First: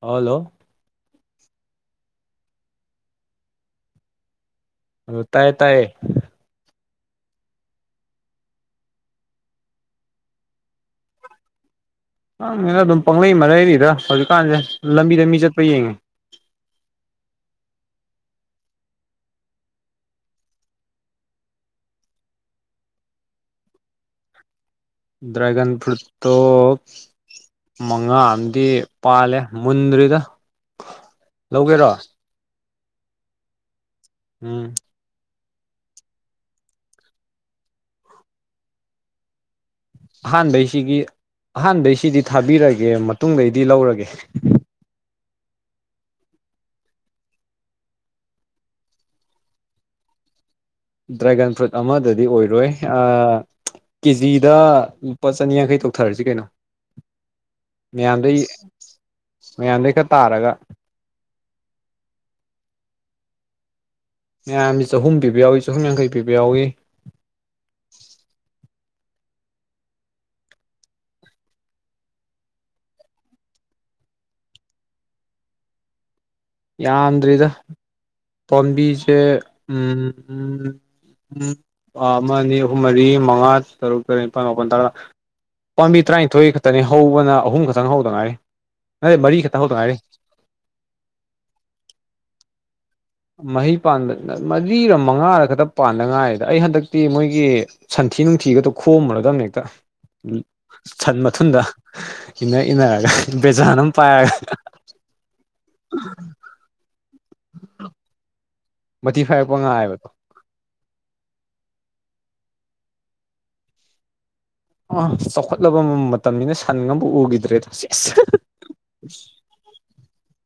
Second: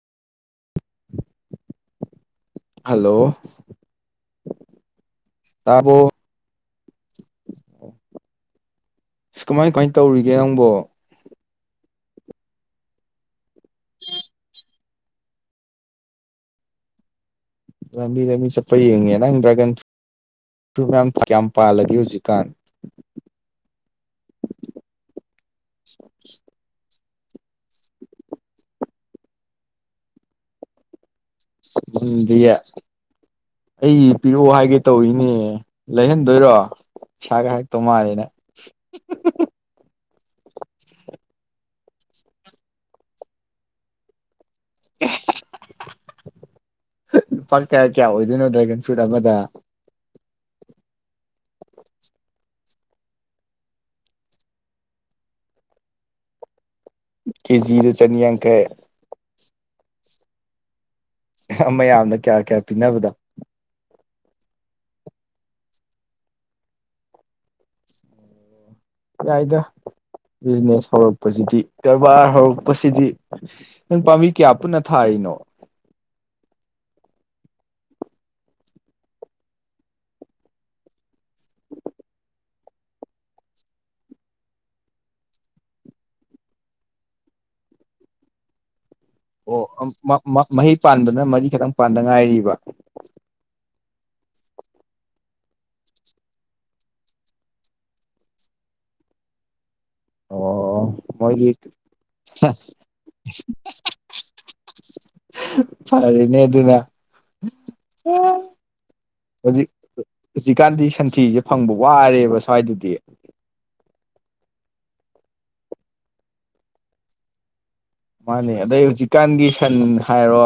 Hello. Hello ꯑꯗꯨ ꯇꯥꯏꯌꯦ ꯇꯥꯏꯌꯦ ꯇꯥꯕ꯭ꯔꫭ꯫ ꯏꯁ ꯀꯃꯥꯏ ꯀꯃꯥꯏ ꯇꯧꯔꯤꯒꯦ ꯅꯪꯕꯣ꯫ ꯈꯪꯗꯦꯗ ꯑꯗꯨꯝ ꯄꯪꯂꯩ ꯃꯔꯩꯔꯤꯗ ꯍꯧꯖꯤꯛꯀꯥꯟꯁꯦ ꯂꯝꯕꯤꯗ ꯃꯤ ꯆꯠꯄꯥ ꯌꯦꯡꯉꯤ꯫ ꯂꯝꯕꯤꯗ ꯃꯤ ꯆꯠꯄꯥ ꯌꯦꯡꯉꯦ ꯅꯪ ꯗ꯭ꯔꯥꯒꯟ ꯐ꯭ꯔꯨ ꯇꯨ ꯀꯌꯥꯝ ꯀꯌꯥꯝ ꯄꯥꯜꯂꯒꯦ ꯍꯧꯖꯤꯛꯀꯥꯟ꯫ ꯗ꯭ꯔꯥꯏꯒꯟ ꯐ꯭ꯔꯨꯠꯇꯣ ꯃꯉꯥ ꯑꯃꯗꯤ ꯄꯥꯜꯂꯦ ꯃꯨꯟꯗ꯭ꯔꯤꯗ꯫ ꯂꯧꯒꯦꯔꯣ ꯃꯨꯟꯗꯔꯤꯌꯦ ꯑꯩ ꯄꯤꯔꯛꯑꯣ ꯎꯝ ꯍꯥꯏꯒꯦ ꯇꯧꯔꯤꯅꯤꯅꯦ ꯂꯩꯍꯟꯗꯣꯏꯔꯣ ꯄꯩꯁꯒ ꯍꯥꯏꯔꯛꯇꯧ ꯃꯥꯜꯂꯤ ꯅꯪ꯫ ꯑꯍꯥꯟꯕꯩꯁꯤꯒꯤ ꯑꯍꯥꯟꯕꯩꯁꯤꯗꯤ ꯊꯥꯕꯤꯔꯒꯦ ꯃꯇꯨꯡꯗꯩꯗꯤ ꯂꯧꯔꯒꯦ꯫ ꯂꯨꯄꯥ ꯀꯌꯥ ꯀꯌꯥ ꯑꯣꯏꯗꯣꯏꯅꯣ ꯗ꯭ꯔꯥꯏꯒꯟ ꯐ꯭ꯔꯨꯏꯠ ꯑꯃꯗ꯫ ꯗ꯭ꯔꯥꯏꯒꯟ ꯐ꯭ꯔꯨꯠ ꯑꯃꯗꯗꯤ ꯑꯣꯏꯔꯣꯏ ꯑꯥ ꯀꯦꯖꯤꯗ ꯂꯨꯄꯥ ꯆꯅꯤꯌꯥꯡꯈꯩ ꯇꯧꯊꯔꯁꯤ ꯀꯩꯅꯣ꯫ ꯀꯦꯖꯤꯗ ꯃꯌꯥꯝꯗꯩ ꯆꯅꯤꯌꯥꯡꯈꯩ ꯃꯌꯥꯝꯗꯩ ꯈꯔ ꯇꯥꯔꯒ꯫ ꯃꯌꯥꯝꯅ ꯀꯌꯥ ꯀꯌꯥ ꯄꯤꯅꯕꯗꯣ꯫ ꯃꯌꯥꯝꯒꯤ ꯆꯍꯨꯝ ꯄꯤꯕ ꯌꯥꯎꯏ ꯆꯍꯨꯝ ꯌꯥꯡꯈꯩ ꯄꯤꯕ ꯌꯥꯎꯏ꯫ ꯌꯥꯗꯥꯏꯗ ꯕꯤꯖꯤꯅꯦꯁ ꯍꯧꯔꯛꯄꯁꯤꯗꯤ ꯀꯔꯕꯥꯔ ꯍꯧꯔꯛꯄꯁꯤꯗꯤ ꯅꯪ ꯄꯥꯝꯕꯤ ꯀꯌꯥ ꯄꯨꯟꯅ ꯊꯥꯔꯤꯅꯣ꯫ ꯌꯥꯝꯗ꯭ꯔꯤꯗ ꯄꯥꯝꯕꯤꯁꯦ ꯎꯝ ꯎꯝ ꯑꯃ ꯑꯅꯤ ꯑꯍꯨꯝ ꯃꯔꯤ ꯃꯉꯥ ꯇꯔꯨꯛ ꯇꯔꯦꯠ ꯅꯤꯄꯥꯜ ꯃꯥꯄꯜ ꯇꯔꯥ꯫ ꯄꯥꯝꯕꯤ ꯇꯔꯥꯅꯤꯊꯣꯏ ꯈꯛꯇꯅꯤ ꯍꯧꯕꯅ ꯑꯍꯨꯝ ꯈꯛꯇꯪ ꯍꯧꯗ ꯉꯥꯏꯔꯤ꯫ ꯅꯠꯇꯦ ꯃꯔꯤ ꯈꯛꯇ ꯍꯧꯗ ꯑꯣ ꯉꯥꯏꯔꯤ ꯃ ꯃ ꯃꯍꯩ ꯄꯥꯟꯕꯅ ꯃꯔꯤ ꯈꯛꯇꯪ ꯄꯥꯟꯕꯥꯟꯗ ꯉꯥꯏꯔꯤꯕ꯫ ꯃꯍꯩ ꯄꯥꯟꯕ ꯃꯔꯤꯔ ꯃꯉꯥꯔ ꯈꯛꯇ ꯄꯥꯟꯕꯥꯟꯗꯉꯥꯏꯗ ꯑꯩ ꯍꯟꯗꯛꯇꯤ ꯃꯣꯏꯒꯤ ꯁꯟꯊꯤ ꯅꯨꯡꯊꯤꯒꯗꯣ ꯈꯣꯝꯃꯨꯔꯗꯕꯅꯦ ꯍꯦꯛꯇ꯫ ꯎꯝ ꯑꯣ ꯁꯟ ꯃꯣꯏꯒꯤ ꯃꯊꯟꯗ ꯏꯅ ꯏꯟꯅꯔꯒ ꯕꯦꯖꯟ ꯑꯃ ꯄꯥꯏꯔꯒ ꯐꯅꯦ ꯑꯗꯨꯅ ꯃꯊꯤ ꯐꯥꯔꯛꯄ ꯍꯧꯖꯤꯛ ꯉꯥꯏꯕꯗꯣ꯫ ꯍꯧꯖꯤꯛꯀꯥꯟꯗꯤ ꯁꯟꯊꯤꯁꯦ ꯐꯪꯕ ꯋꯥꯔꯦꯕ ꯁ꯭ꯋꯥꯏꯗꯗꯤ꯫ ꯑ ꯆꯥꯎꯈꯠꯂꯕ ꯃꯇꯝꯅꯤꯅ ꯁꯟꯒ ꯑꯃꯕꯨꯛ ꯎꯒꯤꯗ꯭ꯔꯦꯗ ꯃꯥꯅꯦ ꯑꯗꯩ ꯍꯧꯖꯤꯛꯀꯥꯟꯒꯤ ꯁꯟ ꯍꯥꯏꯔꯣ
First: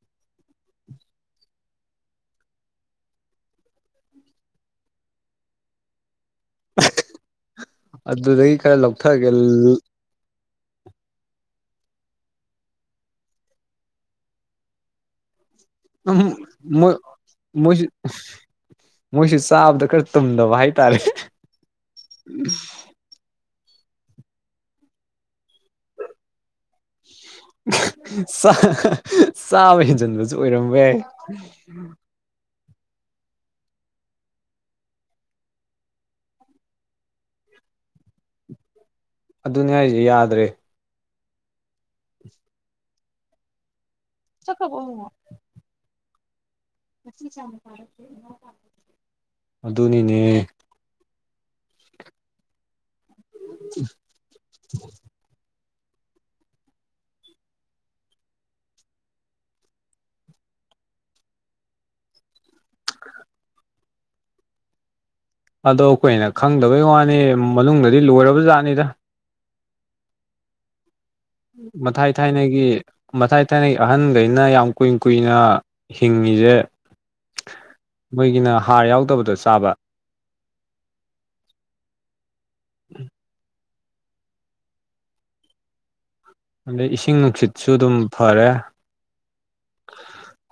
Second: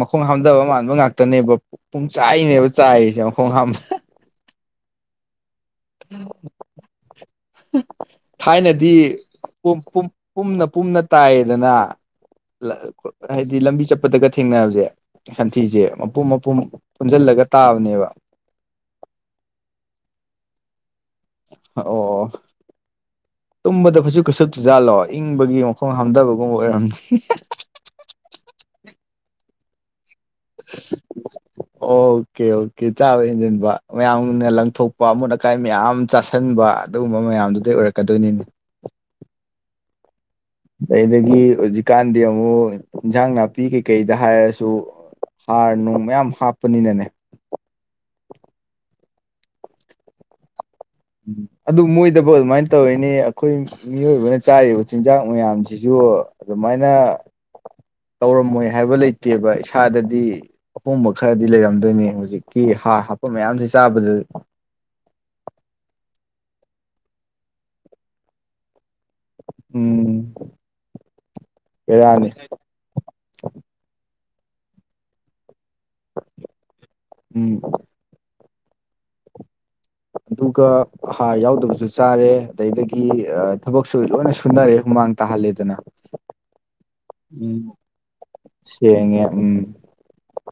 ꯃꯈꯣꯡ ꯍꯥꯝꯊꯕ ꯃꯥꯟꯕ ꯉꯥꯛꯇꯅꯦꯕ ꯄꯨꯡ ꯆꯥꯏꯅꯦꯕ ꯆꯥꯏꯔꯤꯖꯦ ꯃꯈꯣꯡ ꯍꯥꯝꯕ ꯑꯗꯨꯗꯒꯤ ꯈꯔ ꯊꯥꯏꯅꯗꯤ ꯂꯧꯊꯒꯦ ꯄꯨꯝ ꯄꯨꯝ ꯄꯨꯝꯅ ꯄꯨꯝꯅ ꯇꯥꯏꯌꯦꯗꯅ ꯂꯥꯛ ꯄ ꯍꯥꯏꯗꯤ ꯂꯝꯕꯤ ꯆꯠꯄꯗꯒ ꯊꯦꯡꯅꯅꯕꯁꯦ ꯍꯟꯊꯤꯖꯦ ꯃꯄꯨꯝ ꯃꯄꯨꯝ ꯃꯣꯏ ꯄꯨꯟꯖꯟꯂꯒ ꯇꯥꯕꯅꯦꯕ ꯃꯣꯏꯁꯦ ꯆꯥꯕꯗ ꯈꯔ ꯇꯨꯝꯗꯕ ꯍꯥꯏꯇꯥꯔꯦ꯫ ꯑꯣ ꯑꯣ꯫ ꯇꯨꯝꯕꯗ ꯐꯩꯖꯨꯞꯀ ꯁꯨꯞꯇ ꯖꯥꯠꯂꯣ ꯏꯪꯕꯒꯤ ꯃꯈꯣꯡ ꯍꯥꯝꯗꯕꯒꯨꯝꯕ ꯑꯣꯏꯔꯝꯅꯤ꯫ ꯆꯥ ꯆꯥꯕ ꯍꯦꯟꯖꯟꯕꯁꯨ ꯑꯣꯏꯔꯝꯕ ꯌꯥꯏ꯫ ꯑꯣꯀꯦ ꯑꯣꯀꯦ ꯆꯥꯕ ꯍꯦꯟꯖꯟꯕ ꯃꯌꯥꯝꯅ ꯂꯪꯊꯣꯛꯄ ꯑꯃꯣꯠ ꯑꯀꯥꯏ ꯃꯌꯥꯝ ꯆꯥꯁꯟꯕ ꯑꯗꯨꯒꯨꯝꯕ ꯃꯌꯥꯝꯗꯨꯗꯩ ꯑꯣꯏꯔꯛꯀꯗꯣꯏꯅꯤꯅꯦ꯫ ꯑꯗꯨꯅꯦ ꯍꯥꯏꯖꯦ ꯌꯥꯗ꯭ꯔꯦ꯫ ꯑꯗꯨꯗꯒꯤ ꯍꯧꯖꯤꯛꯀꯥꯟꯗꯤ ꯑꯃꯨꯛ ꯏꯟꯖꯥꯡ ꯅꯥꯄꯤ ꯀꯩꯀꯩꯗ ꯍꯥꯏꯔꯁꯨ ꯍꯥꯔꯅꯅꯨꯡ ꯃꯌꯥꯝ ꯍꯥꯞꯄꯅꯤꯅ ꯑꯗꯨꯅꯤꯅꯦ꯫ ꯎꯝ ꯑꯗꯨ ꯃꯣꯏꯗꯕꯧ ꯑꯗꯨꯃꯥꯏꯅ ꯇꯧꯔꯤꯅꯦ ꯑꯩꯈꯣꯏ ꯃꯤꯑꯣꯏꯕꯅ ꯆꯥꯔꯤꯕ ꯆꯤꯟꯖꯥꯛ ꯃꯌꯥꯝꯖꯤꯖꯨ ꯑꯗꯨꯃꯥꯏꯅ ꯇꯧꯔꯝꯃꯣꯏ ꯍꯥꯏꯕ ꯂꯩꯇꯦꯕ ꯏꯁꯥꯗꯗꯤ ꯑꯍꯣꯡꯕ ꯈꯔꯗꯤ ꯂꯩꯔꯝꯗꯣꯏꯅꯦ ꯍꯧꯖꯤꯛ꯫ ꯀꯤ ꯍꯥꯔ ꯍꯥꯞꯄ ꯃꯌꯥꯝꯁꯦ ꯆꯥꯕꯗ ꯑꯗꯣ ꯑꯩꯈꯣꯏꯅ ꯈꯪꯗꯕꯩ ꯋꯥꯅꯤ ꯃꯅꯨꯡꯗꯗꯤ ꯂꯣꯏꯔꯕ ꯖꯥꯠꯅꯤꯗ꯫ ꯎꯝ꯫ ꯃꯊꯥꯏ ꯕꯦꯔꯥꯅꯤ ꯊꯥꯏꯅꯒꯤ ꯃꯊꯥꯏ ꯊꯥꯏꯅꯒꯤ ꯑꯍꯟꯒꯩꯅ ꯌꯥꯝ ꯀꯨꯏ ꯀꯨꯏꯅ ꯍꯤꯡꯉꯤꯖꯦ ꯎꯝ ꯃꯣꯏꯒꯤꯅ ꯍꯥꯔ ꯌꯥꯎꯗꯕꯗꯣ ꯆꯥꯕ꯫ ꯑꯗꯨꯒ ꯍꯥꯔ ꯌꯥꯎꯗꯕꯤꯖꯨ ꯆꯥꯔꯦ ꯑꯗꯩꯗꯒꯤ ꯑ ꯊꯕꯛꯁꯨ ꯂꯣꯏꯅ ꯁꯨꯅꯔꯦ ꯍꯨꯃꯥꯡ ꯇꯥꯍꯜꯂꯦꯗꯅ꯫ ꯑꯗꯩ ꯏꯁꯤꯡ ꯅꯨꯡꯁꯤꯠꯁꯨ ꯎꯝ ꯑꯗꯨꯝ ꯐꯔꯦ ꯁꯦꯡꯉꯦ ꯎꯝ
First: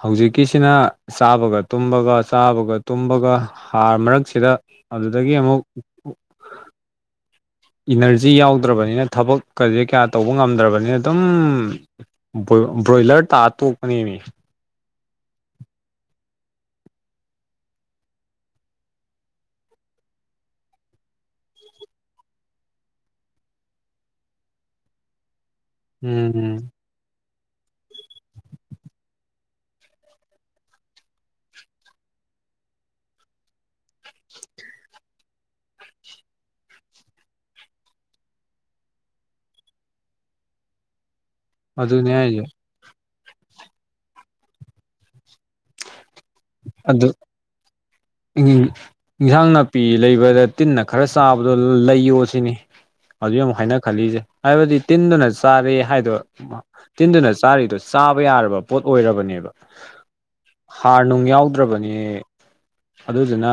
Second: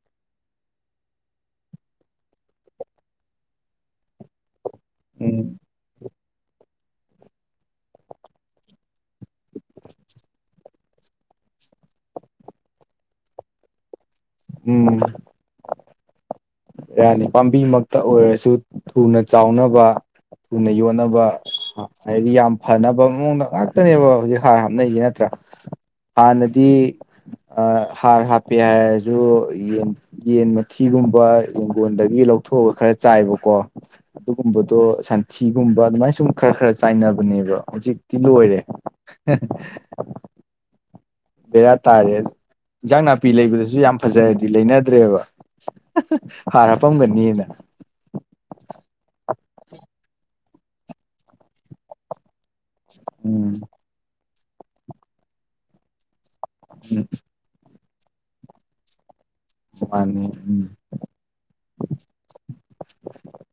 ꯍꯧꯖꯤꯛꯀꯤꯁꯤꯅ ꯆꯥꯕꯒ ꯇꯨꯝꯕꯒ ꯆꯥꯕꯒ ꯇꯨꯝꯕꯒ ꯍꯥꯔ ꯃꯔꯛꯁꯤꯗ ꯑꯗꯨꯗꯒꯤ ꯎꯝ ꯑꯃꯨꯛ ꯏꯅꯔꯖꯤ ꯌꯥꯎꯗ꯭ꯔꯕꯅꯤꯅ ꯊꯕꯛ ꯀꯖꯦ ꯀꯌꯥ ꯇꯧꯕ ꯉꯝꯗ꯭ꯔꯕꯅꯤꯅ ꯇꯨꯝ ꯕꯣꯌꯣ ꯕ꯭ꯔꯣꯏꯂꯔ ꯇꯥꯔ ꯇꯣꯛꯄꯅꯦꯃꯤ꯫ ꯎꯝ꯫ ꯕꯦꯔꯥꯅꯤ ꯄꯥꯝꯕꯤꯃꯛꯇ ꯑꯣꯏꯔꯁꯨ ꯊꯨꯅ ꯆꯥꯎꯅꯕ꯫ ꯊꯨꯅ ꯌꯣꯟꯅꯕ꯫ ꯍꯥꯏꯗꯤ ꯌꯥꯝ ꯐꯅꯕ ꯃꯑꯣꯡꯗ ꯉꯥꯛꯇꯅꯦꯕ ꯍꯧꯖꯤꯛ ꯍꯥꯔ ꯍꯥꯞꯅꯩꯖꯦ ꯅꯠꯇ꯭ꯔꯥ꯫ ꯎꯝ ꯍꯥꯟꯅꯗꯤ ꯑ ꯍꯥꯔ ꯍꯥꯞꯄꯦ ꯍꯥꯏꯔꯖꯨ ꯌꯦꯟ ꯌꯦꯟ ꯃꯊꯤꯒꯨꯝꯕ ꯌꯦꯡꯒꯣꯟꯗꯒꯤ ꯂꯧꯊꯣꯛꯑꯒ ꯈꯔ ꯆꯥꯏꯕꯀꯣ꯫ ꯑꯗꯨꯒꯨꯝꯕꯗꯣ ꯁꯟꯊꯤꯒꯨꯝꯕ ꯑꯗꯨꯃꯥꯏꯅ ꯁꯨꯝ ꯈꯔ ꯈꯔ ꯆꯥꯏꯅꯕꯅꯦꯕ ꯍꯧꯖꯤꯛꯇꯤ ꯂꯣꯏꯔꯦ꯫ [unintelligible] ꯕꯦꯔꯥ ꯑꯗꯨꯅꯦ ꯇꯥꯔꯦ꯫ ꯍꯥꯏꯁꯦ ꯏꯟꯖꯥꯡ ꯅꯥꯄꯤ ꯂꯩꯕꯗꯖꯨ ꯌꯥꯝ ꯐꯖꯔꯗꯤ ꯂꯩꯅꯗ꯭ꯔꯦꯕ ꯍꯥꯔ ꯍꯥꯞꯄꯝꯒꯅꯤꯅ꯫ ꯏꯪ ꯏꯟꯖꯥꯡ ꯅꯥꯄꯤ ꯂꯩꯕꯗ ꯇꯤꯟꯅ ꯈꯔ ꯆꯥꯕꯗꯣ ꯂꯩꯌꯣ ꯁꯤꯅꯤ꯫ ꯍꯧꯖꯤꯛ ꯑꯃꯨꯛ ꯎꯝ ꯍꯥꯏꯅ ꯈꯜꯂꯤꯛꯏꯖꯦ ꯍꯥꯏꯕꯗꯤ ꯇꯤꯟꯗꯨꯅ ꯆꯥꯔꯦ ꯍꯥꯏꯗꯣ ꯃ ꯎꯝ ꯇꯤꯟꯗꯨꯅ ꯆꯥꯔꯤꯗꯣ ꯆꯥꯕ ꯌꯥꯔꯕ ꯄꯣꯠ ꯑꯣꯏꯔꯕꯅꯦꯕ꯫ ꯖꯄꯥꯟꯅꯤ ꯎꯝ꯫ ꯍꯥꯔ ꯅꯨꯡ ꯌꯥꯎꯗ꯭ꯔꯕꯅꯦ ꯑꯗꯨꯗꯨꯅ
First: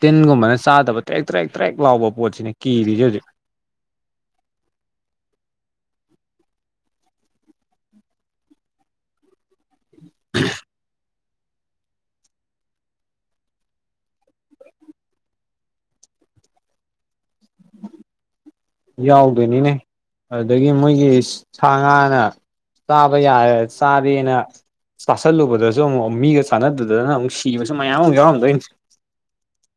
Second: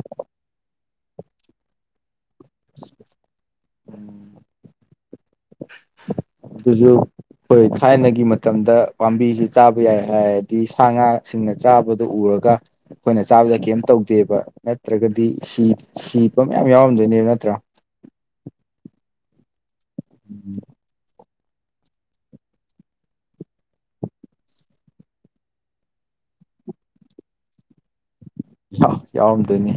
ꯇꯤꯟꯒꯨꯝꯕꯅ ꯆꯥꯗꯕ ꯇ꯭ꯔꯦꯛ ꯇ꯭ꯔꯦꯛ ꯇ꯭ꯔꯦꯛ ꯂꯥꯎꯕ ꯄꯣꯠꯁꯤꯅꯤ ꯀꯤꯔꯤꯖꯦ ꯍꯧꯖꯤꯛ꯫ ꯎꯝ꯫ ꯑꯗꯨꯖꯨ ꯑꯩꯈꯣꯏ ꯊꯥꯏꯅꯒꯤ ꯃꯇꯝꯗ ꯄꯥꯝꯕꯤꯖꯦ ꯆꯥꯕ ꯌꯥꯏ ꯍꯥꯏꯔꯗꯤ ꯁꯥ ꯉꯥꯁꯤꯡꯅ ꯆꯥꯕꯗꯨ ꯑꯨꯔꯒ ꯑꯩꯈꯣꯏꯅ ꯆꯥꯕꯗꯅ ꯀꯩꯝ ꯇꯧꯗꯦꯕ ꯅꯠꯇ꯭ꯔꯒꯗꯤ ꯁꯤ ꯁꯤꯕ ꯃꯌꯥꯝ ꯌꯥꯎꯔꯝꯗꯣꯏꯅꯦꯕ ꯅꯠꯇ꯭ꯔꯥ꯫ ꯌꯥꯎꯗꯣꯏꯅꯤꯅꯦ ꯑꯗꯨꯗꯒꯤ ꯃꯣꯏꯒꯤ ꯁꯥ ꯉꯥꯅ ꯇꯥꯕ ꯌꯥꯔꯦ ꯆꯥꯔꯦꯅ ꯆꯥꯁꯜꯂꯨꯕꯗꯖꯨ ꯑꯃꯨꯛ ꯃꯤꯒ ꯆꯥꯟꯅꯗꯗꯅ ꯑꯃꯨꯛ ꯁꯤꯕꯁꯨ ꯃꯌꯥꯝ ꯑꯃꯨꯛ ꯌꯥꯎꯔꯝꯗꯣꯏꯅꯤ꯫ [unintelligible] ꯌꯥꯎꯔꯝꯗꯣꯏꯅꯤ꯫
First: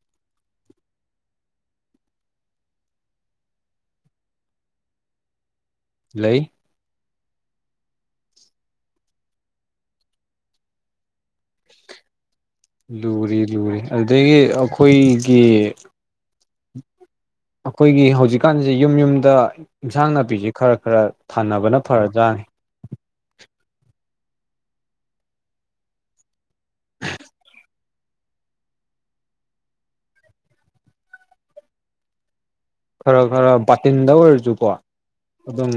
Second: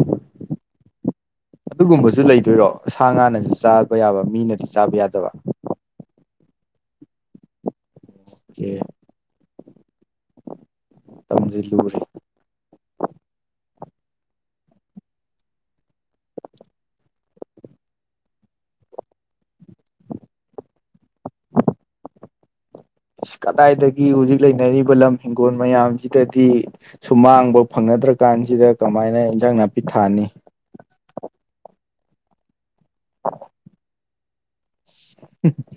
ꯑꯗꯨꯒꯨꯝꯕꯖꯨ ꯂꯩꯗꯣꯏꯔꯣ ꯁꯥ ꯉꯥꯅꯖꯨ ꯆꯥꯕ ꯌꯥꯕ ꯃꯤꯅꯗꯤ ꯆꯥꯕ ꯌꯥꯗꯕ꯫ ꯂꯩ꯫ ꯏꯁ [unintelligible] ꯇꯝꯖꯤꯜꯂꯨꯔꯦ꯫ ꯂꯨꯔꯤ ꯂꯨꯔꯤ ꯑꯗꯨꯗꯒꯤ ꯑꯩꯈꯣꯏꯒꯤ ꯑꯩꯈꯣꯏꯒꯤ ꯍꯧꯖꯤꯛꯀꯥꯟꯖꯤ ꯌꯨꯝ ꯌꯨꯝꯗ ꯏꯟꯁꯥꯡ ꯅꯥꯄꯤꯖꯤ ꯈꯔ ꯈꯔ ꯊꯥꯅꯕꯅ ꯐꯔꯕꯖꯥꯠꯅꯤ꯫ ꯏꯁ ꯀꯗꯥꯏꯗꯒꯤ ꯍꯧꯖꯤꯛ ꯂꯩꯅꯔꯤꯕ ꯂꯝ ꯍꯤꯡꯒꯣꯜ ꯃꯌꯥꯝꯖꯤꯗꯗꯤ꯫ ꯁꯨꯃꯥꯡꯕꯧ ꯐꯪꯅꯗ꯭ꯔꯀꯥꯟꯖꯤꯗ ꯀꯃꯥꯏꯅ ꯏꯟꯖꯥꯡ ꯅꯥꯄꯤ ꯊꯥꯅꯤ꯫ ꯈꯔ ꯈꯔ ꯕꯥꯇꯤꯟꯗ ꯑꯣꯏꯔꯖꯨꯀꯣ ꯑꯗꯨꯝ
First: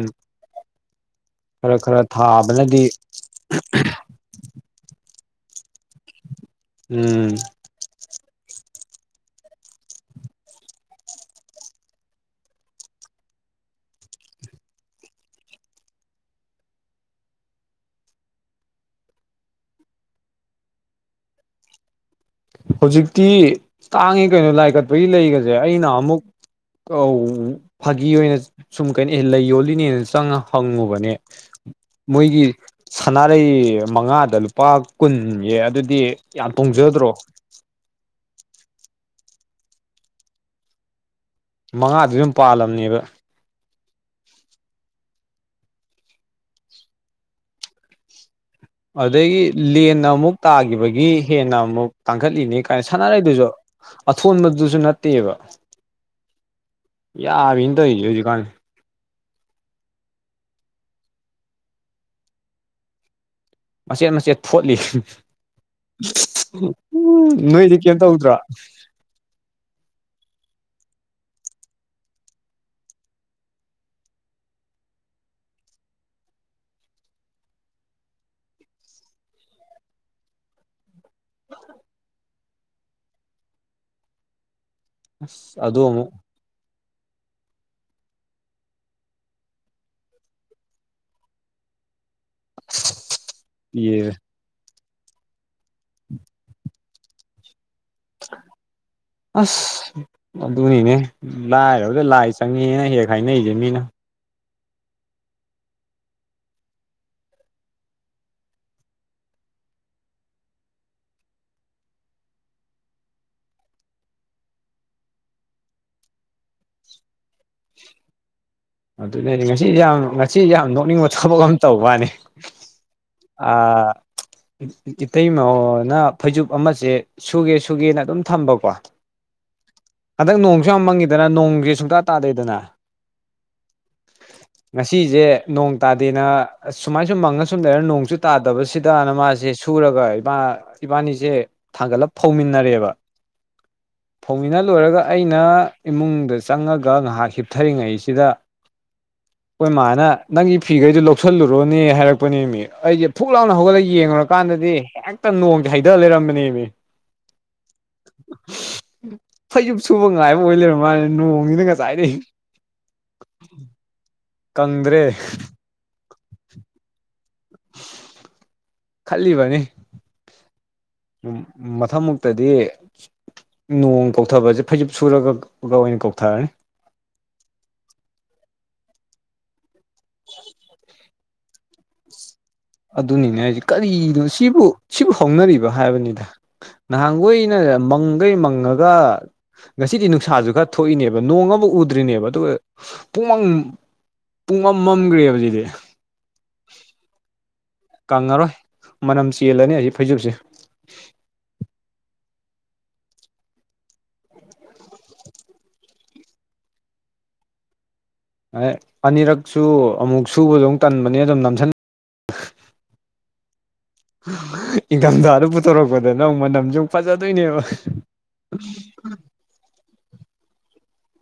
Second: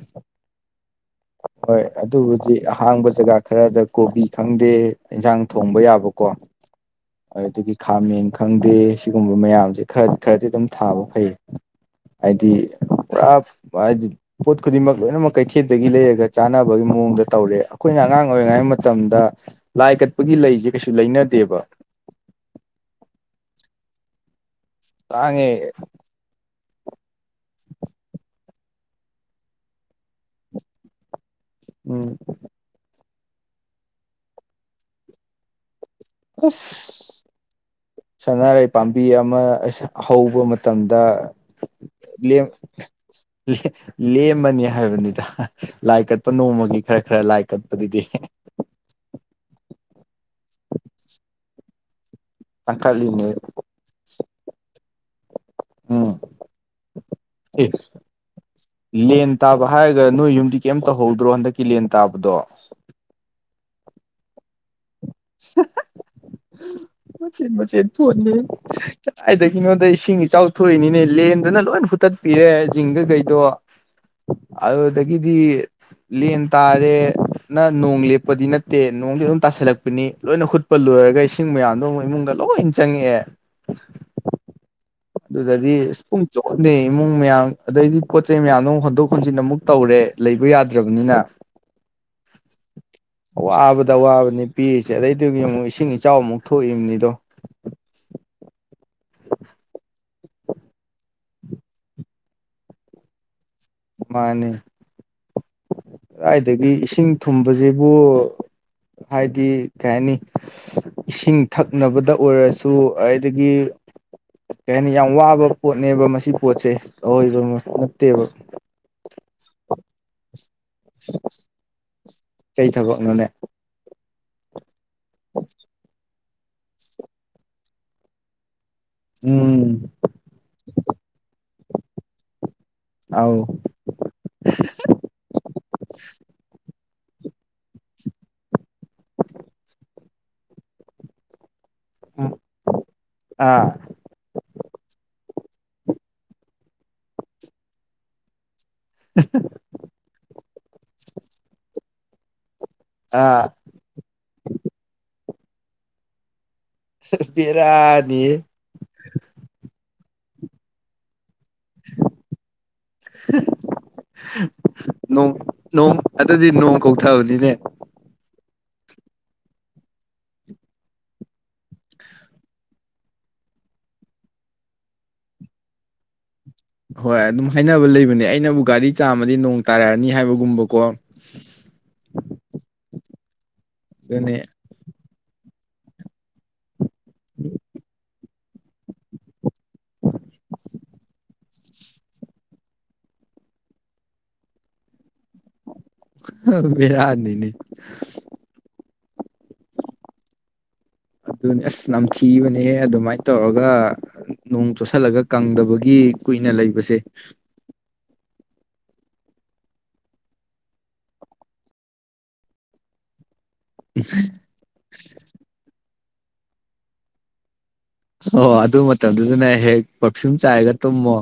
ꯈꯔ ꯍꯣꯏ ꯈꯔ ꯑꯗꯨꯕꯨꯗꯤ ꯊꯥꯕꯅꯗꯤ ꯑꯍꯥꯡꯕ ꯖꯒꯥ ꯈꯔꯗ ꯀꯣꯕꯤ ꯈꯪꯗꯦ ꯏꯟꯖꯥꯡ ꯊꯣꯡꯕ ꯌꯥꯕꯀꯣ꯫ ꯎꯝ ꯑꯗꯨꯗꯒꯤ ꯈꯥꯃꯦꯟ ꯈꯪꯗꯦ ꯁꯤꯒꯨꯝꯕ ꯃꯌꯥꯝꯁꯦ ꯈꯔ ꯈꯔꯗꯤ ꯑꯗꯨꯝ ꯊꯥꯕ ꯐꯩ ꯍꯥꯏꯗꯤ ꯄꯨꯔꯥ ꯄꯣꯠ ꯈꯨꯗꯤꯡꯃꯛ ꯂꯣꯏꯅꯃꯛ ꯀꯩꯊꯦꯜꯗꯒꯤ ꯂꯩꯔꯒ ꯆꯥꯅꯕꯒꯤ ꯃꯑꯣꯡꯗ ꯇꯧꯔꯦ ꯑꯩꯈꯣꯏꯅ ꯑꯉꯥꯡ ꯑꯣꯏꯔꯤꯉꯩ ꯃꯇꯝꯗ ꯂꯥꯏ ꯀꯠꯄꯒꯤ ꯂꯩꯁꯦ ꯀꯩꯁꯨ ꯂꯩꯅꯗꯦꯕ ꯍꯧꯖꯤꯛꯇꯤ ꯇꯥꯡꯉ‌ꯦ ꯀꯩꯅꯣ ꯂꯥꯏ ꯀꯠꯄꯒꯤ ꯇꯥꯡꯉꯦ ꯂꯩꯒꯁꯦ ꯑꯩꯅ ꯅꯍꯥꯃꯨꯛ ꯑꯧ ꯐꯥꯒꯤ ꯑꯣꯏꯅ ꯁꯨꯝ ꯀꯩꯅꯣ ꯑꯦ ꯂꯩ ꯌꯣꯜꯂꯤꯅꯦꯅ ꯆꯪꯉ ꯍꯪꯉꯨꯕꯅꯦ ꯎꯝ ꯃꯣꯏꯒꯤ ꯁꯥꯟꯅꯥꯔꯩ ꯃꯉꯥꯗ ꯂꯨꯄꯥ ꯀꯨꯟ ꯌꯦ ꯑꯗꯨꯗꯤ ꯌꯥꯝ ꯇꯣꯡꯖꯗ꯭ꯔꯣ ꯑꯁ ꯁꯅꯥꯔꯩ ꯄꯥꯝꯕꯤ ꯑꯃ ꯍꯧꯕ ꯃꯇꯝꯗ ꯃꯉꯥꯗꯨ ꯑꯗꯨꯝ ꯂꯦꯝ ꯄꯥꯜꯂꯝꯅꯦꯕ ꯂꯦꯝꯃꯅꯤ ꯍꯥꯏꯕꯅꯤꯗ ꯂꯥꯏ ꯀꯠꯄ ꯅꯣꯡꯃꯒꯤ ꯈꯔ ꯈꯔ ꯂꯥꯏ ꯀꯠꯄꯗꯨꯗꯤ ꯑꯗꯒꯤ ꯂꯦꯟꯅ ꯑꯃꯨꯛ ꯇꯥꯈꯤꯕꯒꯤ ꯍꯦꯟꯅ ꯑꯃꯨꯛ ꯇꯥꯡꯈꯠꯂꯤꯅꯦ ꯀꯥꯏꯅ ꯇꯥꯡꯈꯠꯂꯤꯅꯦ ꯁꯥꯟꯅꯔꯩꯗꯨꯁꯨ ꯑꯊꯣꯟꯕꯗꯨꯁꯨ ꯅꯠꯇꯦꯕ ꯎꯝ ꯑꯦ ꯌꯥꯕꯤꯅ‌ꯦ ꯇꯧꯔꯤꯁ‌ꯦ ꯍꯧꯖꯤꯛ ꯀꯥꯟꯁ‌ꯦ ꯂꯦꯟ ꯇꯥꯕ ꯍꯥꯏꯔꯒ ꯅꯣꯏ ꯌꯨꯝꯗꯤ ꯀꯩꯝ ꯇꯧꯍꯧꯗ꯭ꯔꯣ ꯍꯟꯗꯛꯀꯤ ꯂꯦꯟ ꯇꯥꯕꯗꯣ ꯃꯆꯦꯠ ꯃꯆꯦꯠ ꯐ‌ꯣꯠꯂꯤ ꯃꯆꯦꯠ ꯅꯣꯏꯗꯤ ꯃꯆꯦꯠ ꯀꯩꯝ ꯇꯧꯗ꯭ꯔꯣ ꯐꯣꯠꯂ‌ꯦ ꯀꯗꯥꯏꯗꯒꯤꯅ‌ꯣꯗ ꯏꯁꯤꯡ ꯏꯆꯥꯎ ꯊꯣꯛꯏꯅꯤꯅꯦ ꯂꯦꯟꯗꯨꯅ ꯂꯣꯏ ꯍꯨꯠꯇꯠꯄꯤꯔꯦ ꯖꯤꯡꯒ ꯀꯩꯗꯣ ꯑꯗꯨꯗꯒꯤꯗꯤ ꯂꯦꯟ ꯇꯥꯔꯦ ꯅ ꯅꯣꯡ ꯂꯦꯞꯄꯗꯤ ꯅꯠꯇꯦ ꯅꯣꯡꯗꯤ ꯑꯗꯨꯝ ꯇꯥꯁꯜꯂꯛꯄꯅꯤ ꯂꯣꯏꯅ ꯍꯨꯠꯄ ꯂꯣꯏꯔꯒ ꯏꯁꯤꯡ ꯃꯌꯥꯝꯗꯣ ꯑꯃ ꯏꯃꯨꯡꯗ ꯂꯣꯏ ꯆꯪꯉꯛꯑꯦ ꯑꯁ ꯑꯗꯨꯗꯗꯤ ꯑꯗꯨ ꯑꯁ ꯑꯃꯨꯛ ꯆꯣꯛꯍꯟꯗꯦ ꯏꯃꯨꯡ ꯃꯌꯥꯝ ꯑꯗꯩꯗꯤ ꯄꯣꯠ ꯆꯩ ꯃꯌꯥꯝꯗꯣ ꯍꯣꯟꯗꯣꯛ ꯍꯣꯟꯖꯤꯟ ꯑꯃꯨꯛ ꯇꯧꯔꯦ ꯂꯩꯕ ꯌꯥꯗ꯭ꯔꯕꯅꯤꯅ [inaudible] ꯑꯋꯥꯕꯗ ꯄꯤꯌꯦ ꯑꯋꯥꯕꯅꯤ ꯄꯤꯔꯤꯁꯦ ꯑꯗꯩꯗꯨꯒꯤ ꯑꯃꯨꯛ ꯏꯁꯤꯡ ꯏꯆꯥꯎ ꯑꯃꯨꯛ ꯊꯣꯛꯏꯕꯅꯤꯗꯣ [inaudible] ꯑꯁ ꯑꯗꯨꯅꯤꯅꯦ ꯂꯥꯏꯔꯕꯗ ꯂꯥꯏ ꯆꯪꯉꯦꯅ ꯍꯦꯛ ꯍꯥꯏꯅꯔꯤꯁꯦ ꯃꯤꯅ ꯃꯥꯅ‌ꯦ ꯀꯗꯥꯏꯗꯒꯤ ꯏꯁꯤꯡ ꯊꯨꯝꯕꯁꯤꯕꯨ ꯍꯥꯏꯗꯤ ꯀꯩ ꯍꯥꯏꯅꯤ ꯏꯁꯤꯡ ꯊꯛꯅꯕꯗ ꯑꯣꯏꯔꯁꯨ ꯑꯗꯨꯗꯒꯤ ꯀꯩ ꯍꯥꯏꯅꯤ ꯌꯥꯝ ꯋꯥꯕ ꯄꯣꯠꯅꯦꯕ ꯃꯁꯤ ꯄꯣꯠꯁꯦ ꯑꯍꯣꯏꯕ ꯅꯠꯇꯦꯕ ꯑꯗꯨꯅꯗꯤ ꯉꯁꯤꯁ‌ꯦ ꯉꯁꯤꯁ꯫ ꯌꯥꯝ ꯉꯁꯤ ꯌꯥꯝ ꯅꯣꯛꯅꯤꯡꯕ ꯊꯕꯛ ꯑꯃ ꯇꯧꯕ ꯃꯥꯅꯤ ꯀꯩ ꯊꯕꯛꯅꯣꯅꯦ ꯑꯥ ꯏꯇꯩꯍ‌ꯣꯏꯅ ꯐꯩꯖꯨꯞ ꯑꯃꯁꯦ ꯁꯨꯒꯦ ꯁꯨꯒꯦꯅ ꯑꯗꯨꯝ ꯊꯝꯕꯀꯣ ꯎꯝ ꯍꯟꯗꯛ ꯅꯣꯡꯁꯨ ꯌꯥꯝ ꯃꯪꯉꯤꯗꯅ ꯅꯣꯡꯁꯦ ꯁꯨꯡꯇꯥ ꯇꯥꯗꯣꯏꯗꯅ ꯑꯥꯎ [inaudible] ꯉꯁꯤꯁꯦ ꯅꯣꯡ ꯇꯥꯗꯦꯅ ꯁꯨꯃꯥꯏ ꯁꯨꯝ ꯃꯪꯉ ꯁꯨꯝ ꯂꯩꯔ ꯅꯣꯡꯁꯨ ꯇꯥꯗꯕꯁꯤꯗꯅ ꯃꯥꯁꯦ ꯁꯨꯔꯒ ꯏ ꯏꯕꯥꯅꯤꯁꯦ ꯊꯥꯡꯒꯠꯂꯒ ꯐꯧꯃꯤꯟꯅꯔꯦꯕ ꯑꯥ ꯐꯧꯃꯤꯅ ꯂꯣꯏꯔꯒ ꯑꯩꯅ ꯏꯃꯨꯡꯗ ꯆꯪꯉꯒ ꯉꯥꯏꯍꯥꯛ ꯍꯤꯞꯊꯔꯤꯉꯩꯁꯤꯗ ꯎꯝ ꯑꯩꯈꯣꯏ ꯃꯥꯅ ꯅꯪꯒꯤ ꯐꯤꯈꯩꯗ‌ꯣ ꯂꯧꯁꯤꯜꯂꯨꯔꯣꯅꯦ ꯍꯥꯏꯔꯛꯄꯅꯦ ꯃꯤ ꯑꯩꯁꯦ ꯐꯨꯛ ꯑꯥ ꯂꯥꯎꯅ ꯍꯧꯒꯠꯂꯒ ꯌꯦꯡꯉꯨꯔꯀꯥꯟꯗꯗꯤ ꯍꯦꯛꯇ ꯅꯣꯡꯁꯦ ꯍꯩꯊꯔꯒ ꯂꯩꯔꯝꯕꯅꯦꯕ ꯕꯤꯔꯥꯅꯤꯍ‌ꯦ ꯐꯩꯖꯨꯞ ꯁꯨꯕ ꯉꯥꯏꯕ ꯑꯣꯏ ꯂꯩꯔ ꯃꯥꯜꯂꯦ ꯅꯣꯡꯁꯤꯅ ꯉꯁꯥꯏꯗꯩ ꯀꯪꯗ꯭ꯔꯦ ꯅꯣꯡ ꯅꯣꯡ ꯑꯗꯨꯗꯤ ꯅꯣꯡ ꯀꯧꯊꯕꯅꯤꯅꯦ ꯈꯜꯂꯤꯕꯅꯤ ꯎꯝ ꯎꯝ ꯃꯊꯪꯃꯨꯛꯇꯗꯤ ꯅꯣꯡ ꯀꯧꯊꯕꯁꯦ ꯐꯩꯖꯨꯞ ꯁꯨꯔꯒ ꯑꯣꯏꯅ ꯀꯧꯊꯔꯅꯤ ꯍꯣꯏ ꯑꯗꯨꯝ ꯍꯥꯏꯅꯕ ꯂꯩꯕꯅꯦ ꯑꯩꯅꯕꯨ ꯒꯥꯔꯤ ꯆꯥꯝꯃꯗꯤ ꯅꯣꯡ ꯇꯥꯔꯛꯑꯅꯤ ꯍꯥꯏꯕꯒꯨꯝꯕꯀꯣ ꯑꯗꯨꯅꯤꯅꯦ ꯍꯥꯏꯁꯦ ꯀꯔꯤꯅꯣ ꯑꯗꯨꯅꯦ ꯁꯤꯕꯨ ꯁꯤꯕꯨ ꯍꯧꯅꯔꯤꯕ ꯍꯥꯏꯕꯅꯤꯗ ꯅꯍꯥꯟꯈꯣꯏꯅ ꯃꯪꯈꯩ ꯃꯪꯉꯒ ꯉꯁꯤꯗꯤ ꯅꯨꯡꯁꯥꯁꯨ ꯈꯔ ꯊꯣꯛꯏꯅꯦꯕ ꯅꯣꯡ ꯑꯃꯨꯛ ꯎ ꯗ꯭ꯔꯤꯅꯦꯕ ꯑꯗꯨꯒ ꯄꯨꯡ ꯃꯝ ꯄꯨꯡ ꯃꯝ ꯃꯝꯈ꯭ꯔꯦꯕ ꯁꯤꯗꯤ ꯕꯦꯔꯥꯅꯤꯅꯦ ꯀꯪꯉꯔꯣꯏ ꯃꯅꯝ ꯆꯦꯜꯂꯅꯤ ꯑꯁꯤ ꯐꯩꯖꯨꯞꯁꯦ ꯑꯗꯨꯅꯦ ꯑꯁ ꯅꯝꯊꯤꯕꯅꯦ ꯑꯗꯨꯃꯥꯏꯅ ꯇꯧꯔꯒ ꯅꯣꯡ ꯆꯣꯠꯁꯤꯜꯂꯒ ꯀꯪꯗꯕꯒꯤ ꯀꯨꯏꯅ ꯂꯩꯕꯁꯦ ꯑ ꯑꯅꯤꯔꯛꯁꯨ ꯑꯃꯨꯛ ꯁꯨꯕꯁꯨ ꯑꯃꯨꯛ ꯇꯟꯕꯅꯦ ꯑꯗꯨꯝ ꯅꯝꯁꯤꯜꯂꯒ [inaudible] ꯏꯪꯊꯝꯊꯥꯗꯨ ꯄꯨꯊꯣꯔꯛꯄꯗꯅ ꯃꯅꯝꯁꯨ ꯐꯖꯗꯣꯏꯅꯦꯕ ꯍꯣ ꯑꯗꯨ ꯃꯇꯝꯗꯨꯗꯅ ꯍꯦꯛ ꯄꯔꯐꯤꯌꯨꯝ ꯆꯥꯏꯔꯒ ꯇꯨꯝꯃꯣ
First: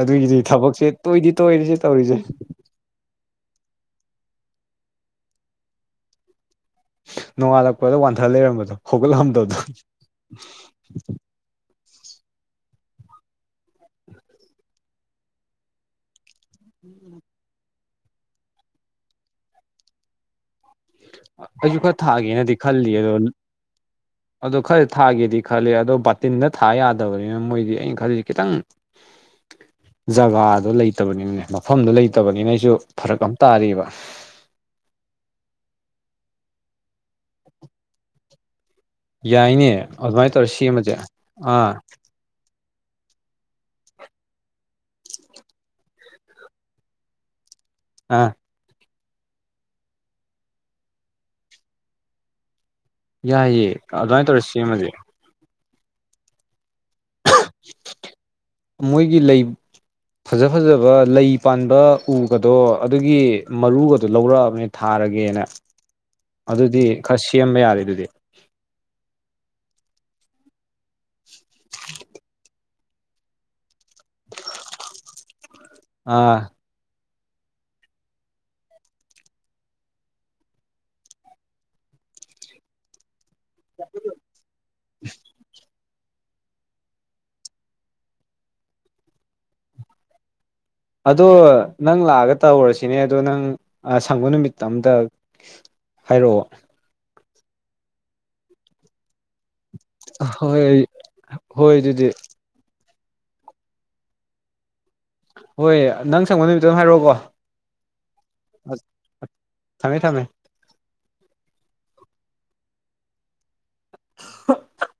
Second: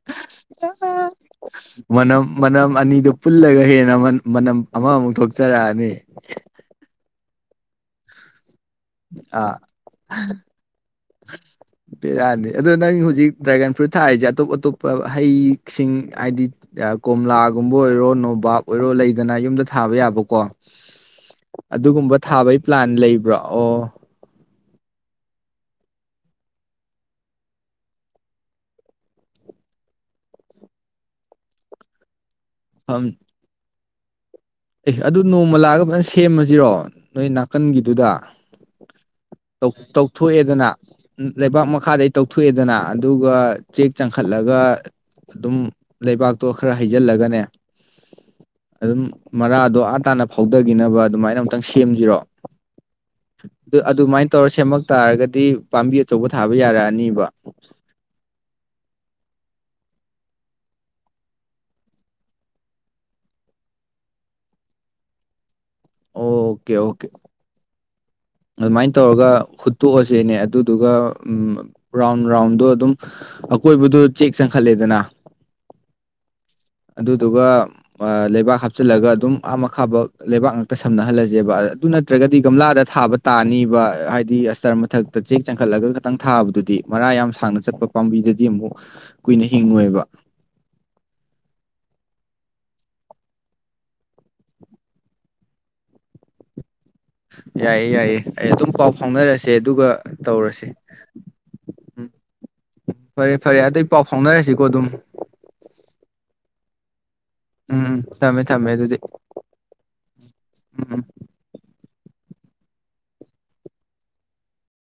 ꯑꯗꯨꯒꯤꯗꯤ ꯊꯕꯛꯁꯦ ꯇꯣꯏꯗꯤ ꯇꯣꯏꯔꯦꯍꯦ ꯇꯧꯔꯤꯁꯦ ꯃꯅꯝ ꯃꯅꯝ ꯑꯅꯤꯗꯨ ꯄꯨꯜꯂꯒ ꯍꯦꯟꯅ ꯃꯅꯝ ꯑꯃꯃꯨꯛ ꯊꯣꯛꯆꯔꯛꯑꯅꯤ ꯅꯣꯡꯉꯥꯜꯂꯛꯄꯗꯣ ꯋꯥꯟꯊ ꯂꯩꯔꯝꯕꯗꯣ ꯑꯥ ꯍꯧꯒꯠꯂꯝꯗꯕꯗꯣ ꯕꯦꯔꯥꯅꯤ ꯑꯗꯨ ꯅꯪ ꯍꯧꯖꯤꯛ ꯗ꯭ꯔꯥꯒꯟ ꯐ꯭ꯔꯨꯠ ꯊꯥꯔꯤꯁꯦ ꯑꯇꯣꯞ ꯑꯇꯣꯞꯄ ꯍꯩꯁꯤꯡ ꯍꯥꯏꯗꯤ ꯀꯣꯝꯂꯥꯒꯨꯝꯕ ꯑꯣꯏꯔꯣ ꯅꯣꯕꯥꯞ ꯑꯣꯏꯔꯣ ꯂꯩꯗꯅ ꯌꯨꯝꯗ ꯊꯥꯕ ꯌꯥꯕꯀꯣ ꯑꯩꯁꯨ ꯈꯔ ꯑꯗꯨꯒꯨꯝꯕ ꯊꯥꯒꯦꯅꯗꯤ ꯊꯥꯕꯩ ꯄ꯭ꯂꯥꯟ ꯈꯜꯂꯤ ꯑꯗꯣ ꯂꯩꯕ꯭ꯔꯥ ꯑꯣ ꯑꯗꯣ ꯈꯔꯗꯤ ꯊꯥꯒꯦꯗꯤ ꯈꯜꯂꯦ ꯑꯗꯣ ꯕꯥꯇꯤꯟꯗ ꯊꯥ ꯌꯥꯗꯕꯅꯤꯅ ꯃꯣꯏꯗꯤ ꯑꯩꯅ ꯈꯜꯂꯤꯁꯦ ꯈꯤꯇꯪ [inaudible] ꯖꯒꯥꯗꯣ ꯂꯩꯇꯕꯅꯤꯅꯅꯦ ꯃꯐꯝꯗꯣ ꯂꯩꯇꯕꯅꯤꯅ ꯑꯩꯁꯨ ꯐꯝ ꯐꯔꯛ ꯑꯃ ꯇꯥꯔꯤꯌꯦꯕ ꯑꯦ ꯑꯗꯨ ꯅꯣꯡꯃ ꯂꯥꯛꯑꯒ ꯐꯖꯅ ꯁꯦꯝꯃꯁꯤꯔꯣ ꯅꯣꯏ ꯅꯥꯀꯟꯒꯤꯗꯨꯗ ꯇꯧ ꯌꯥꯏꯅꯦ ꯑꯗꯨꯃꯥꯏꯅ ꯇꯧꯔ ꯇꯧꯊꯣꯛꯑꯦꯗꯅ ꯁꯦꯝꯃꯁꯦ ꯂꯩꯕꯥꯛ ꯑꯥ ꯃꯈꯥꯗꯩ ꯇꯧꯊꯣꯛꯑꯦꯗꯅ ꯑꯗꯨꯒ ꯆꯦꯛ ꯆꯪꯈꯠꯂꯒ ꯑꯗꯨꯝ ꯂꯩꯕꯥꯛꯇꯣ ꯈꯔ ꯍꯩꯖꯤꯜꯂꯒꯅꯦ ꯍꯥ ꯑꯗꯨꯝ ꯃꯔꯥꯗꯣ ꯑꯥ ꯇꯥꯅ ꯐꯧꯗꯈꯤꯅꯕ ꯑꯗꯨꯃꯥꯏꯅ ꯑꯃꯨꯛꯇꯪ ꯁꯦꯝꯁꯤꯔꯣ ꯑꯗꯨ ꯑꯗꯨꯃꯥꯏꯅ ꯇꯧꯔ ꯁꯦꯝꯃꯛ ꯇꯥꯔꯒꯗꯤ ꯄꯥꯝꯕꯤ ꯑꯆꯧꯕ ꯊꯥꯕ ꯌꯥꯔꯛꯑꯅꯤꯕ ꯃꯣꯏꯒꯤ ꯂꯩ ꯐꯖ ꯐꯖꯕ ꯂꯩ ꯄꯥꯟꯕ ꯎꯒꯗꯣ ꯑꯗꯨꯒꯤ ꯃꯔꯨꯒꯗꯣ ꯂꯧꯔꯛꯑꯕꯅꯤ ꯊꯥꯔꯒꯦꯅ ꯑꯣꯀꯦ ꯑꯗꯨꯗꯤ ꯑꯣꯀꯦ ꯈꯔ ꯁꯦꯝꯕ ꯌꯥꯔꯤ ꯑꯗꯨꯗꯤ ꯑꯗꯨꯃꯥꯏꯅ ꯇꯧꯔꯒ ꯍꯨꯠꯇꯣꯛꯑꯁꯦꯅꯦ ꯑꯗꯨꯗꯨꯒ ꯎꯝ ꯔꯥꯎꯟ ꯔꯥꯎꯟꯗꯣ ꯑꯗꯨꯝ ꯑꯀꯣꯏꯕꯗꯨ ꯆꯦꯛ ꯆꯪꯈꯠꯂꯦꯗꯅ ꯑꯥ ꯑꯗꯨꯗꯨꯒ ꯂꯩꯕꯥꯛ ꯍꯥꯞꯆꯤꯜꯂꯒ ꯑꯗꯨꯝ ꯑꯥ ꯃꯈꯥ ꯐꯥꯎꯕ ꯂꯩꯕꯥꯛ ꯉꯥꯛꯇ ꯁꯝꯅꯍꯜꯂꯁꯦꯕ ꯑꯗꯨ ꯅꯠꯇ꯭ꯔꯒꯗꯤ ꯒꯝꯂꯥꯗ ꯊꯥꯕ ꯇꯥꯅꯤꯕ ꯍꯥꯏꯗꯤ ꯑꯁꯇꯔ ꯃꯊꯛꯇ ꯆꯦꯛ ꯆꯪꯈꯠꯂꯒ ꯇꯪ ꯊꯥꯕꯗꯨꯗꯤ ꯃꯔꯥ ꯌꯥꯝ ꯁꯥꯡꯅ ꯆꯠꯄ ꯄꯥꯝꯕꯤꯗꯗꯤ ꯑꯃꯨꯛ ꯀꯨꯏꯅ ꯍꯤꯡꯉꯣꯏꯕ ꯑꯗꯣ ꯅꯪ ꯂꯥꯛꯑꯒ ꯇꯧꯔꯁꯤꯅꯦ ꯑꯗꯣ ꯅꯪ ꯁꯪꯕ ꯅꯨꯃꯤꯠꯇ ꯑꯝꯇ ꯍꯥꯏꯔꯑꯣ ꯌꯥꯏꯌꯦ ꯌꯥꯏꯌꯦ ꯑꯩ ꯑꯗꯨꯝ ꯄꯥꯎ ꯐꯥꯎꯅꯔꯁꯦ ꯑꯗꯨꯒ ꯍꯣꯏ ꯇꯧꯔꯁꯦ ꯍꯣꯏ ꯑꯗꯨꯗꯤ ꯎꯝ ꯐꯔꯦ ꯐꯔꯦ ꯑꯗꯩ ꯄꯥꯎ ꯐꯥꯎꯅꯔꯁꯤꯀꯣ ꯑꯗꯨꯝ ꯍꯣꯏ ꯅꯪ ꯁꯪꯕ ꯅꯨꯃꯤꯠꯇ‌ꯣ ꯑꯝ ꯍꯥꯏꯔꯑꯣ ꯀꯣ ꯎꯝ ꯇꯝꯃꯦ ꯊꯝꯃꯦ ꯑꯗꯨꯗꯤ ꯊꯝꯃꯦ ꯊꯝꯃꯦ ꯎꯝ ꯎꯝ [unintelligible]